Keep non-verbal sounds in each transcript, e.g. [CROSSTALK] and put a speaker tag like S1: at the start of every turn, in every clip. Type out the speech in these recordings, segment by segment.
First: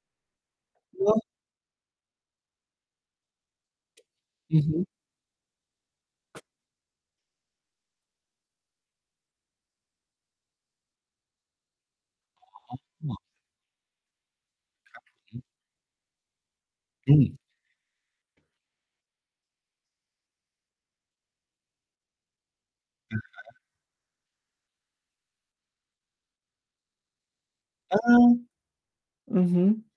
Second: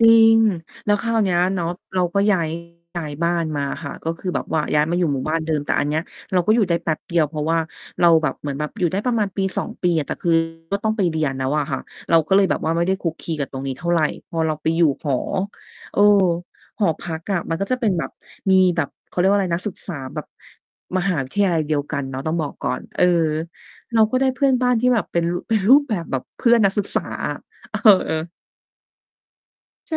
S1: จริง แล้วค
S2: เหร
S1: รา
S2: อ?
S1: วเนี้ยเนาะ เราก็ ย้าย ย้ายบ้านมาอะค่ะ ก็คือแบบ
S2: อ
S1: ว่
S2: ื
S1: า
S2: อฮ
S1: ย้าย
S2: ึ
S1: มาอยู่หมู่บ้าน เดิม แต่อันเนี้ยเราก็อยู่ได้แป๊บเดียว เพราะว่าเราแบบเหมือนแบบอยู่ได้ประมาณ 1-2 ปีอะ แต่ คือ ก็ต้องไปเรียนแล้วอะค่ะ เราก็เลยแบบว่าไม่ได้ค
S2: อ
S1: ลุ
S2: ๋
S1: ก
S2: อ
S1: คลีกับตรงนี้เท่าไร พอเราไปอยู่
S2: ครับ
S1: หอ
S2: ผม
S1: เออ หอพ
S2: อื
S1: ักอ
S2: ม
S1: ะมันก็จะเป็น แบบ มีแบบ เขาเรียกว่าไร นักศึกษาแบบมหาวิทยาลัยเดียวกันเนาะ ต้องบอกก่อน เออ
S2: อะฮะ
S1: เราก็ได้เพื่อนบ้านที่แบบเป็น ร เป็นรูปแบบ แบบเพื่อนนักศึกษาอะ เ
S2: เออ
S1: ออ
S2: อือ ฮึ
S1: ใช่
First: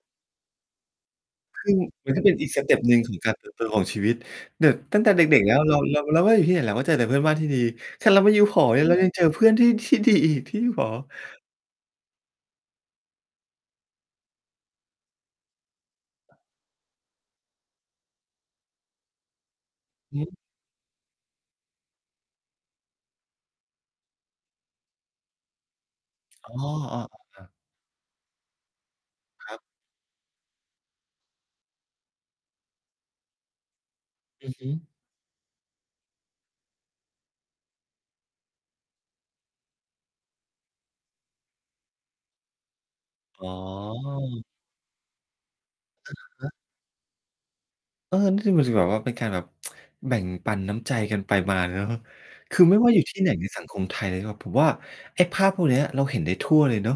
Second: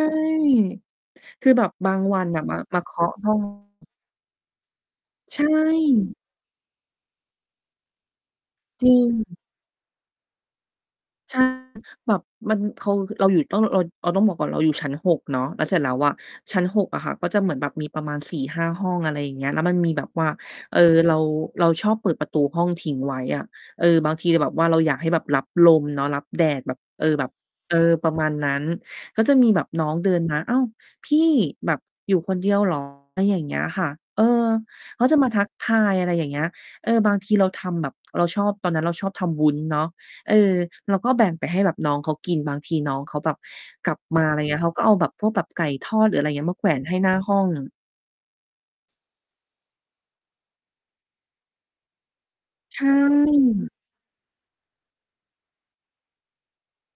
S1: คือแบ
S2: ซึ
S1: บ
S2: ่ง
S1: บาง
S2: มัน
S1: ว
S2: ก
S1: ั
S2: ็เ
S1: น
S2: ป็น
S1: อะ
S2: อีก
S1: มา
S2: สเต็
S1: มา
S2: ป
S1: เค
S2: หนึ่ง
S1: า
S2: ข
S1: ะ
S2: อง
S1: ห
S2: กา
S1: ้อ
S2: ร
S1: ง
S2: เติบโต ของชีวิต แบบตั้งแต่เด
S1: ใช
S2: ็ก ๆ แล้วเรา เรา
S1: ่
S2: เราก็อยู่ที่ไหน เราก็เจอแต่เพื่อนบ้านที่ดี ขนาดเรา ไปอยู่หอเนี
S1: จ
S2: ่ย
S1: ริ
S2: เรายังเจอ
S1: ง
S2: เพื่อนที่ ที่ดีอีก ที่อยู่หอ
S1: ใช่ แบบมัน เคา ฮือ เราอยู่ ต้องรอออน เราต้องบอกก่อน เราอยู่ชั้น 6 เนาะ แล้วเสร็จแล้วอะ ชั้น 6 อะค่ะก็จะเหมือนแบบมีประมาณ 4-5 ห้อง อะไรอย่างเงี้ย แล้วมันมีแบบ
S2: อือ
S1: ว
S2: ฮ
S1: ่า
S2: ึ
S1: เออ เรา เราชอบเปิดประตูห้องทิ้งไว้อะ เออ บางทีเราแบบว่าเรา อยากให้แบบรับลมเนาะ รับแด
S2: อ๋อ
S1: ดแบบ
S2: อ้
S1: เ
S2: อ
S1: ออ
S2: อ๋อ
S1: แบบ
S2: ครับ
S1: เออ ประมาณนั้น ก็จะมี
S2: ครั
S1: แบ
S2: บ
S1: บน้องเดินมา "อ้าว พี่" แบบ "อยู่คนเดียว เหรอ?" ไรอย่างเงี้ยค่ะ เออ
S2: อือฮึ
S1: เขาจะมา ทักทาย อะไรอย่างเงี้ย เออ บางทีเราทำแบบ เราชอบ ตอนนั้นเราชอบทำวุ้นเนาะ เออ เราก็แบ่งไปให้แบบน้องเขากิน บางทีน้องเขาแบบ
S2: อ๋อ
S1: กลับมา ไร เงี้ย เขาก็เอาแบบพวกแบบไก่ทอด
S2: อ
S1: หรื
S2: ะ
S1: ออะไรเง
S2: ฮ
S1: ี้ย
S2: ะ
S1: มาแขวนให้หน้า ห้อง
S2: เออ นี่คือ มันจะแบบว่าเป็นการแบบ [TSK] แบ่งปันน้ำใจกันไปมาเลยเนาะ คือไ
S1: ใ
S2: ม่
S1: ช
S2: ว่าอยู่ ที่ ไหนใน สัง
S1: ่
S2: คม ไทยนะครับ ผมว่าไอ้ภาพพวกเนี้ย เราเห็นได้ทั่วเลยเนาะ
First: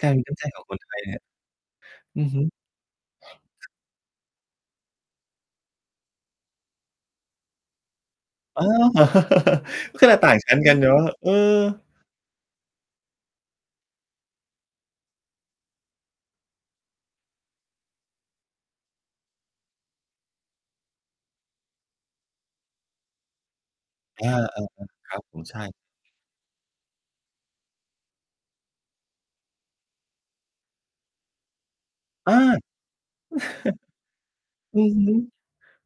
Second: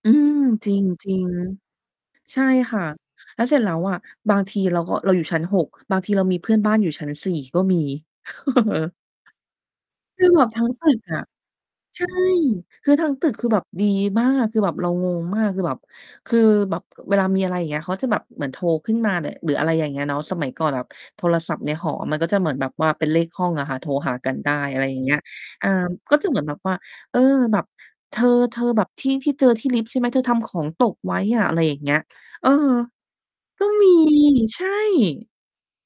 S2: ก
S1: อ
S2: า
S1: ื
S2: ร มีน
S1: ม
S2: ้ำใจของ
S1: จร
S2: คนไทยเนี่
S1: ิ
S2: ย
S1: ง
S2: อือ
S1: ๆ ใช
S2: ฮึ
S1: ่ค่ะ แล้วเสร็จ แล้วอะ บางทีเราก็ เราอยู่ชั้น 6 บางทีเรามีเพื่อนบ้านอยู่ชั้น 4 ก็มี [CHUCKLES]
S2: อ๋อ
S1: [CHUCKLES] เออ
S2: [CHUCKLES] ขนาด
S1: คือ
S2: ต่าง
S1: แบ
S2: ช
S1: บ
S2: ั้น
S1: ทั้ง
S2: กัน
S1: ต
S2: เน
S1: ึ
S2: า
S1: ก
S2: ะ
S1: อะ
S2: เออ
S1: ใช่ คือ ทั้งตึกคือแบบดีมาก คือแบบเรางงมาก คือแบบ คือแบบเวลามีอะไร อย่างเงี้ย เขาจะแบบเหมือนโทรขึ้นมา ล หรืออะไรอย่างเงี้ยเนาะ สมัยก่อนแบบโทรศัพท์ในหอ มันก็จะเหมือนแบบว่าเป็นเลขห้องอะค่ะ โทรหา
S2: อ
S1: ก
S2: า
S1: ันได้ อะไร อย่
S2: ๆ
S1: างเง
S2: ๆ ค
S1: ี้
S2: ร
S1: ย
S2: ับผม ใช
S1: อ่
S2: ่
S1: า ก็เหมือนแบบว่า เออ แบบ "เธอ ๆ แบบที่ ที่เจอที่ลิฟต์ ใช่ไหม เธอทำของตกไว้อะ" อะไรอย่างเงี้ย
S2: อา
S1: เออ
S2: [CHUCKLES]
S1: ก็ มี ใช่
S2: อือฮึ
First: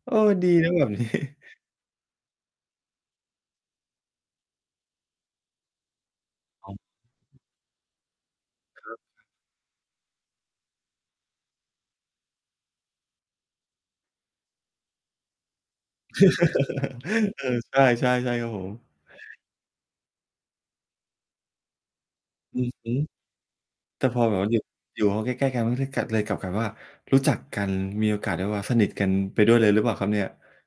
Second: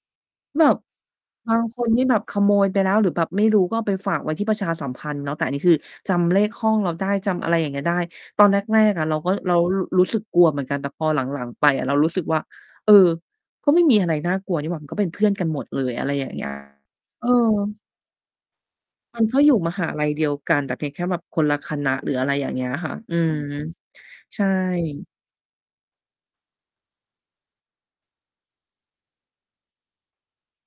S2: เออ ดี
S1: แบ
S2: นะ
S1: บ
S2: แบบ นี้
S1: บางคนนี่แบบขโมยไปแล้ว หรือแบบไม่รู้ก็เอาไปฝากไว้ที่ประชาสัมพันธ์เนาะ แต่อันนี้คือจำเลขห้
S2: ค
S1: อ
S2: ร
S1: งเราได้ จ
S2: ับ
S1: ำอะไรอย่างเงี้ยได้ ตอนแร
S2: อะฮ
S1: ก
S2: ะ
S1: ๆ อะเราก็ เรา รู รู้สึกกลัวเหมือนกัน แต่พอหลัง ๆ ไปอะเรารู้สึกว่า "เออ ก็ไม่มีอะไรน่ากลัวนี่หว่า มันก็เป็นเพื่อน กันหมดเลย" อะไรอย่าง เงี้ย เออ
S2: [CHUCKLES] เออ ใช่ ๆ ใช่ครับผม
S1: มันก็อยู่มหาลัยเดียวกัน แต่เพียงแค่แบบคนละคณะหรืออะไรอย่าง
S2: อ
S1: เ
S2: ื
S1: งี้
S2: อ
S1: ย
S2: ฮ
S1: ค
S2: ึ
S1: ่ะ อืม
S2: แต่พอแบ
S1: ใช
S2: บว
S1: ่
S2: ่าอยู่ อยู่ห้องใกล้ ๆ กัน มันก็เลยกลับ เลยกลับกลายเป็นว่า รู้จักกัน มีโอกาสได้แบบว่าสนิทกันไปด้วยเลยหรือเปล่าครับเนี่ย?